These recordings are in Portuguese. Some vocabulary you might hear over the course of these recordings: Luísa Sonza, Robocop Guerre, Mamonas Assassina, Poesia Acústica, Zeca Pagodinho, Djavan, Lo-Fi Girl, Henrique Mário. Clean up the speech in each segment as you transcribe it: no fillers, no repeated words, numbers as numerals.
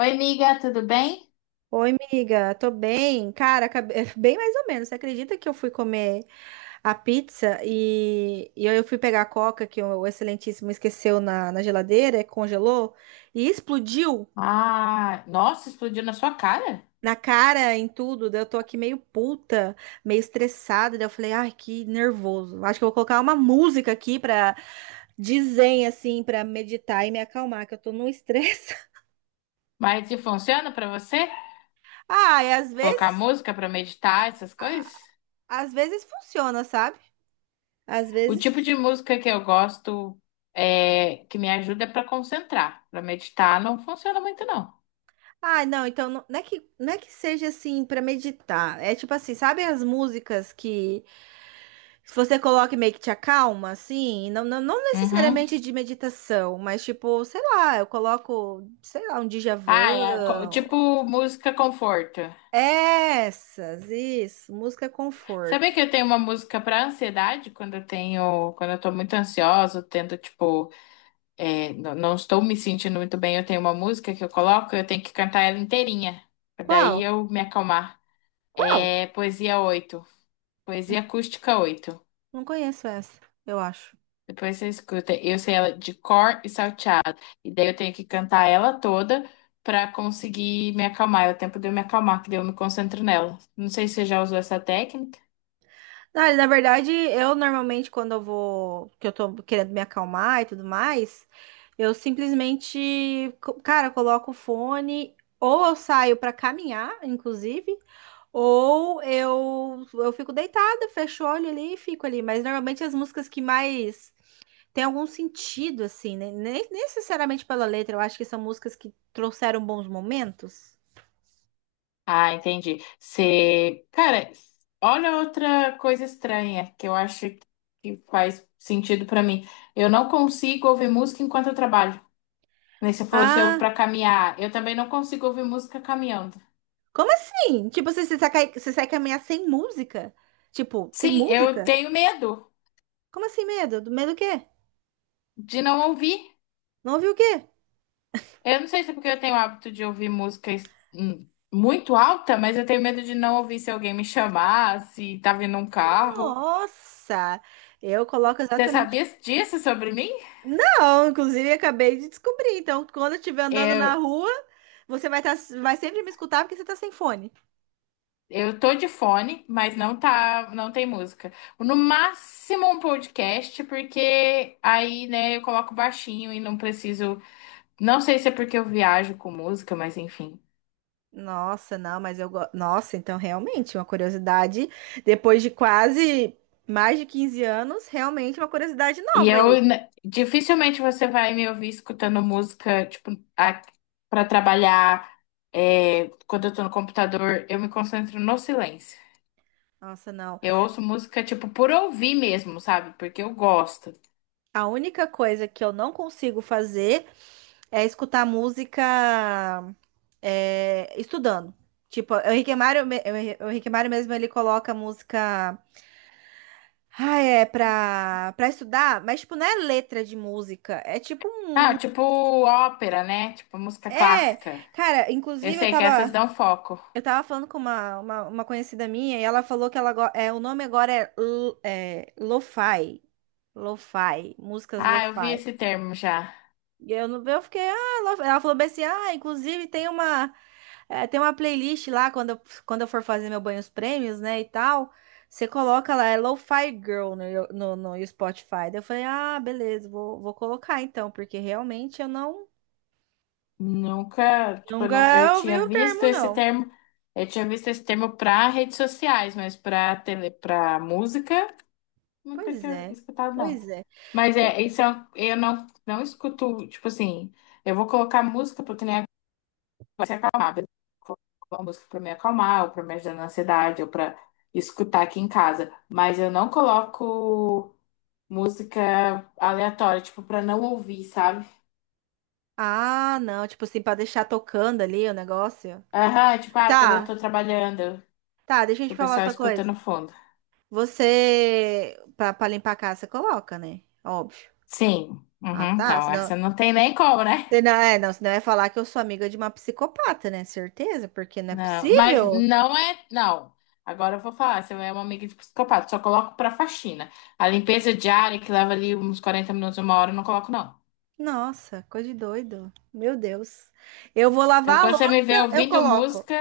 Oi, amiga, tudo bem? Oi, amiga, tô bem. Cara, bem mais ou menos. Você acredita que eu fui comer a pizza e eu fui pegar a coca que o Excelentíssimo esqueceu na geladeira, congelou e explodiu Ah, nossa, explodiu na sua cara. na cara, em tudo. Daí eu tô aqui meio puta, meio estressada. Daí eu falei, ai, que nervoso. Acho que eu vou colocar uma música aqui pra dizer, assim, pra meditar e me acalmar, que eu tô num estresse. Mas e funciona pra você? Ah, e Colocar música pra meditar, essas coisas? às vezes funciona, sabe? Às O tipo vezes de música que eu gosto é que me ajuda é para concentrar. Pra meditar não funciona muito não. ah, não, então não é que seja assim pra meditar. É tipo assim, sabe as músicas que se você coloca e meio que te acalma, assim? Não, não, não Uhum. necessariamente de meditação, mas tipo, sei lá, eu coloco, sei lá, um Ah, é Djavan. tipo música conforto. Essas, isso, música Sabia conforto. que eu tenho uma música pra ansiedade quando eu tenho, quando eu tô muito ansiosa, eu tento tipo. Não estou me sentindo muito bem. Eu tenho uma música que eu coloco, eu tenho que cantar ela inteirinha, pra daí Qual? eu me acalmar. Qual? É Poesia 8, Poesia Acústica 8. Não conheço essa, eu acho. Depois você escuta, eu sei ela de cor e salteado. E daí eu tenho que cantar ela toda pra conseguir me acalmar. É o tempo de eu me acalmar, que daí eu me concentro nela. Não sei se você já usou essa técnica. Ah, na verdade, eu normalmente quando eu vou, que eu tô querendo me acalmar e tudo mais, eu simplesmente, cara, coloco o fone, ou eu saio pra caminhar, inclusive, ou eu fico deitada, fecho o olho ali e fico ali, mas normalmente as músicas que mais têm algum sentido assim, né? Nem necessariamente pela letra, eu acho que são músicas que trouxeram bons momentos. Ah, entendi. Você, cara, olha outra coisa estranha que eu acho que faz sentido pra mim. Eu não consigo ouvir música enquanto eu trabalho. Nem você falou se ouve Ah, para caminhar. Eu também não consigo ouvir música caminhando. como assim? Tipo, você sai, você sai caminhar sem música? Tipo, sem Sim, eu música? tenho medo Como assim medo? Do medo do quê? de não ouvir. Não ouviu o quê? Eu não sei se é porque eu tenho o hábito de ouvir música muito alta, mas eu tenho medo de não ouvir se alguém me chamar, se tá vindo um carro. Nossa! Eu coloco Você exatamente. sabia disso sobre mim? Não, inclusive acabei de descobrir. Então, quando eu estiver andando na rua, você vai, tá, vai sempre me escutar porque você tá sem fone. Eu tô de fone, mas não tá, não tem música. No máximo um podcast, porque aí, né, eu coloco baixinho e não preciso. Não sei se é porque eu viajo com música, mas enfim. Nossa, não, mas eu gosto. Nossa, então realmente, uma curiosidade. Depois de quase mais de 15 anos, realmente uma curiosidade E nova aí. Dificilmente você vai me ouvir escutando música, tipo, a, para trabalhar. É, quando eu tô no computador, eu me concentro no silêncio. Nossa, não. Eu ouço música, tipo, por ouvir mesmo, sabe? Porque eu gosto. A única coisa que eu não consigo fazer é escutar música é, estudando. Tipo, o Henrique Mário mesmo, ele coloca música. Ah, é pra estudar, mas tipo, não é letra de música. É tipo um. Ah, tipo ópera, né? Tipo música É. clássica. Cara, Eu inclusive eu sei que essas tava. dão foco. Eu tava falando com uma conhecida minha e ela falou que ela é, o nome agora é, é lo-fi. Lo-fi, músicas Ah, eu vi lo-fi. esse termo já. E eu, eu fiquei, ah, lo-fi. Ela falou bem assim, ah, inclusive tem uma. É, tem uma playlist lá quando eu for fazer meu banho os prêmios, né, e tal. Você coloca lá, é Lo-Fi Girl no Spotify. Daí eu falei, ah, beleza, vou colocar então, porque realmente eu não Nunca, tipo, eu, não- eu nunca ouvi tinha o visto termo, esse não. termo, para redes sociais, mas para música, nunca Pois tinha é, escutado, não. pois é. Mas é, isso é, eu não, não escuto, tipo assim, eu vou colocar música porque nem vai se acalmar, beleza? Vou colocar uma música para me acalmar, ou para me ajudar na ansiedade, ou para escutar aqui em casa. Mas eu não coloco música aleatória, tipo, para não ouvir, sabe? Ah, não, tipo assim, pra deixar tocando ali o negócio. Aham, tipo, ah, quando eu Tá, tô trabalhando, tá, deixa eu que te o falar pessoal outra escuta coisa. no fundo. Você, pra limpar a casa, você coloca, né? Óbvio. Sim. Ah, Uhum, tá, então, senão, essa não tem nem como, né? você não, é, não, senão eu ia falar que eu sou amiga de uma psicopata, né? Certeza, porque não é Não, mas possível. não é. Não. Agora eu vou falar, você é uma amiga de psicopata, só coloco pra faxina. A limpeza diária, que leva ali uns 40 minutos, uma hora, eu não coloco, não. Nossa, coisa de doido. Meu Deus. Eu vou Então, lavar a quando você me vê louça, eu ouvindo coloco. música,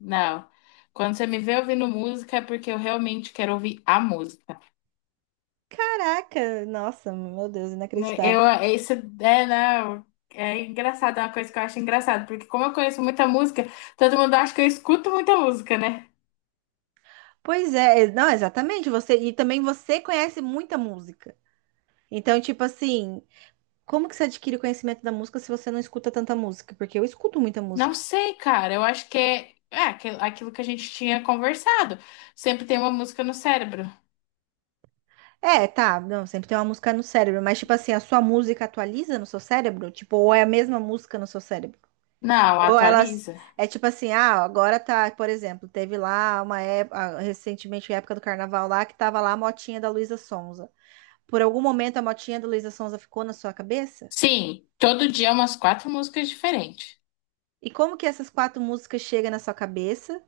não. Quando você me vê ouvindo música, é porque eu realmente quero ouvir a música. Caraca, nossa, meu Deus, Né, eu, inacreditável. é isso é, não, é engraçado, é uma coisa que eu acho engraçado, porque como eu conheço muita música, todo mundo acha que eu escuto muita música, né? Pois é, não, exatamente, você e também você conhece muita música. Então, tipo assim, como que você adquire conhecimento da música se você não escuta tanta música? Porque eu escuto muita Não música. sei, cara, eu acho que é aquilo que a gente tinha conversado. Sempre tem uma música no cérebro. É, tá, não, sempre tem uma música no cérebro, mas tipo assim, a sua música atualiza no seu cérebro? Tipo, ou é a mesma música no seu cérebro? Não, Ou elas. atualiza. É tipo assim, ah, agora tá, por exemplo, teve lá uma época, recentemente, época do carnaval lá, que tava lá a motinha da Luísa Sonza. Por algum momento a motinha da Luísa Sonza ficou na sua cabeça? Sim, todo dia umas quatro músicas diferentes. E como que essas quatro músicas chegam na sua cabeça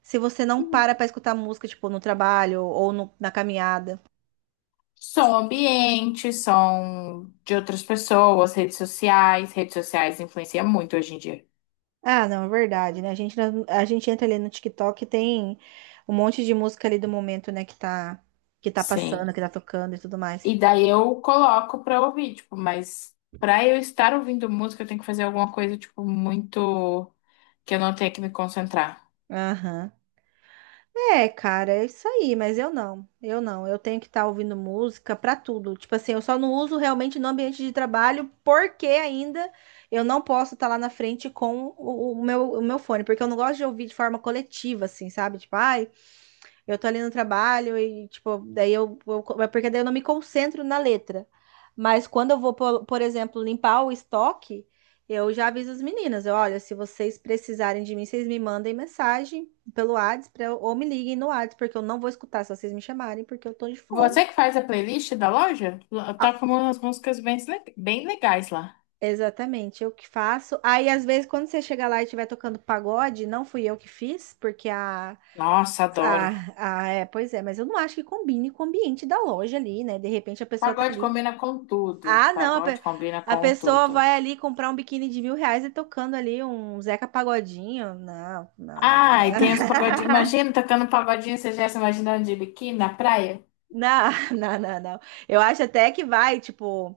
se você não Hum. para pra escutar música, tipo, no trabalho ou na caminhada? Som ambiente, som de outras pessoas, redes sociais. Redes sociais influenciam muito hoje em dia. Ah, não, é verdade, né? A gente entra ali no TikTok e tem um monte de música ali do momento, né, que tá passando, Sim. que tá tocando e tudo mais. E daí eu coloco pra ouvir, tipo, mas pra eu estar ouvindo música, eu tenho que fazer alguma coisa, tipo, muito que eu não tenha que me concentrar. Aham. É, cara, é isso aí, mas eu não. Eu não. Eu tenho que estar ouvindo música pra tudo. Tipo assim, eu só não uso realmente no ambiente de trabalho, porque ainda eu não posso estar lá na frente com o meu fone, porque eu não gosto de ouvir de forma coletiva, assim, sabe? Tipo, ai, eu tô ali no trabalho e, tipo, daí porque daí eu não me concentro na letra. Mas quando eu vou, por exemplo, limpar o estoque, eu já aviso as meninas, eu, olha, se vocês precisarem de mim, vocês me mandem mensagem pelo WhatsApp pra ou me liguem no WhatsApp, porque eu não vou escutar se vocês me chamarem, porque eu tô de fone. Você que faz a playlist da loja, Ah, toca umas músicas bem legais lá. exatamente, eu que faço. Aí, às vezes, quando você chega lá e estiver tocando pagode, não fui eu que fiz, porque Nossa, adoro. A, é, pois é, mas eu não acho que combine com o ambiente da loja ali, né? De repente a pessoa tá Pagode combina com tudo. ah, não, Pagode combina a com pessoa vai tudo. ali comprar um biquíni de 1.000 reais e tocando ali um Zeca Pagodinho. Não, não, não, Ah, não. e tem os pagodinhos. Imagina tocando um pagodinho, você já se imaginando de biquíni na praia? Não, não, não, não. Eu acho até que vai, tipo,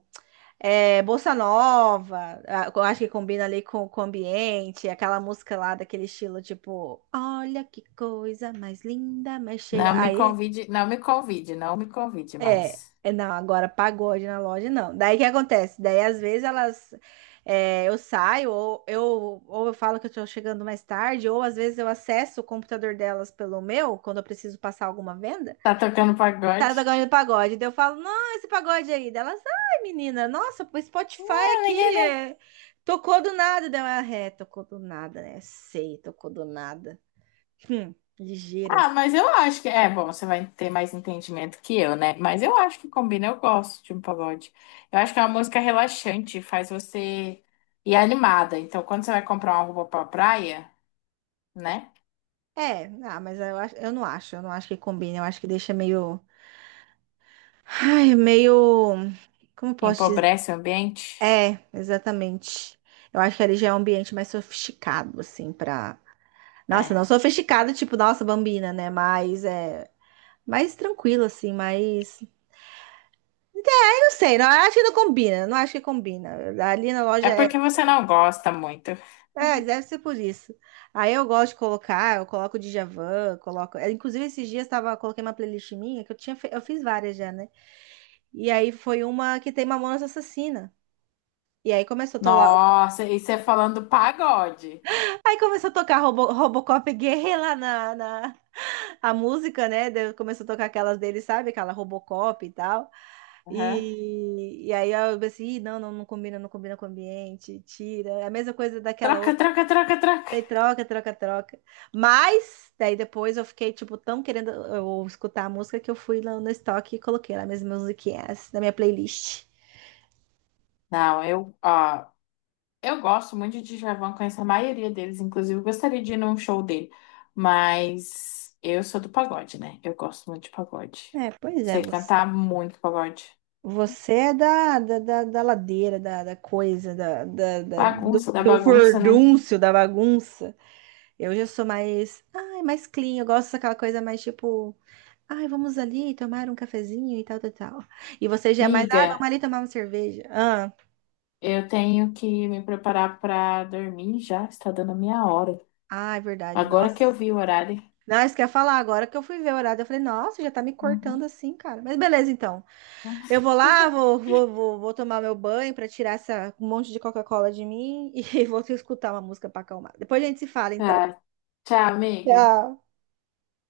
é, Bossa Nova, eu acho que combina ali com o ambiente, aquela música lá daquele estilo, tipo, olha que coisa mais linda, mais cheia. Não me Aí convide, não me convide, não me convide é, mais. é, não, agora pagode na loja não. Daí o que acontece? Daí às vezes elas, é, eu saio, ou ou eu falo que eu tô chegando mais tarde, ou às vezes eu acesso o computador delas pelo meu, quando eu preciso passar alguma venda. Tá tocando Tá pagode? tocando pagode, daí eu falo, não, esse pagode aí. Daí elas, ai menina, nossa, o Spotify Ah, ninguém, aqui né? é, tocou do nada. Daí eu, "Ah, é, tocou do nada, né? Sei, tocou do nada. Hum, ligeiras. Ah, mas eu acho que. É, bom, você vai ter mais entendimento que eu, né? Mas eu acho que combina, eu gosto de um pagode. Eu acho que é uma música relaxante, faz você ir animada. Então, quando você vai comprar uma roupa pra praia, né? É, ah, mas eu, eu não acho que combina, eu acho que deixa meio. Ai, meio. Como posso dizer? Empobrece o ambiente. É, exatamente. Eu acho que ali já é um ambiente mais sofisticado, assim, pra. Nossa, não É. sofisticado, tipo, nossa, Bambina, né? Mas é. Mais tranquilo, assim, mais. Eu não sei, não eu acho que não combina, não acho que combina. Ali na É loja é. porque você não gosta muito. É, deve ser por isso. Aí eu gosto de colocar, eu coloco o Djavan, coloco. É, inclusive, esses dias tava, coloquei uma playlist minha, que eu tinha, eu fiz várias já, né? E aí foi uma que tem Mamonas Assassina. E aí começou a Nossa, e você falando pagode. aí começou a tocar Robocop Guerre lá na a música, né? Daí começou a tocar aquelas dele, sabe? Aquela Robocop e tal. Aham. E aí eu pensei, "Ih, não, não, não combina, não combina com o ambiente, tira. É a mesma coisa daquela Troca, outra. troca, troca, troca. Daí troca. Mas, daí depois eu fiquei, tipo, tão querendo eu, escutar a música que eu fui lá no estoque e coloquei lá minhas musiquinhas na minha playlist. Não, eu. Ó, eu gosto muito de Djavan, conheço a maioria deles, inclusive eu gostaria de ir num show dele, mas eu sou do pagode, né? Eu gosto muito de pagode. É, pois é, Sei cantar muito pagode. você é da ladeira, da coisa, do, Bagunça da do bagunça, né? furdúncio, da bagunça. Eu já sou mais, ai, mais clean, eu gosto daquela coisa mais tipo, ai, vamos ali tomar um cafezinho e tal, tal, tal. E você já é mais, ah, vamos Miga, ali tomar uma cerveja. Ah, eu tenho que me preparar pra dormir já, está dando a minha hora. ah, é verdade, Agora que eu nossa. vi o horário. Não, isso que eu ia falar agora que eu fui ver o horário, eu falei, nossa, já tá me cortando Uhum. assim, cara. Mas beleza, então. Eu vou lá, vou tomar meu banho para tirar essa um monte de Coca-Cola de mim e vou escutar uma música para acalmar. Depois a gente se fala, então. Tá, tchau, amiga. Tchau.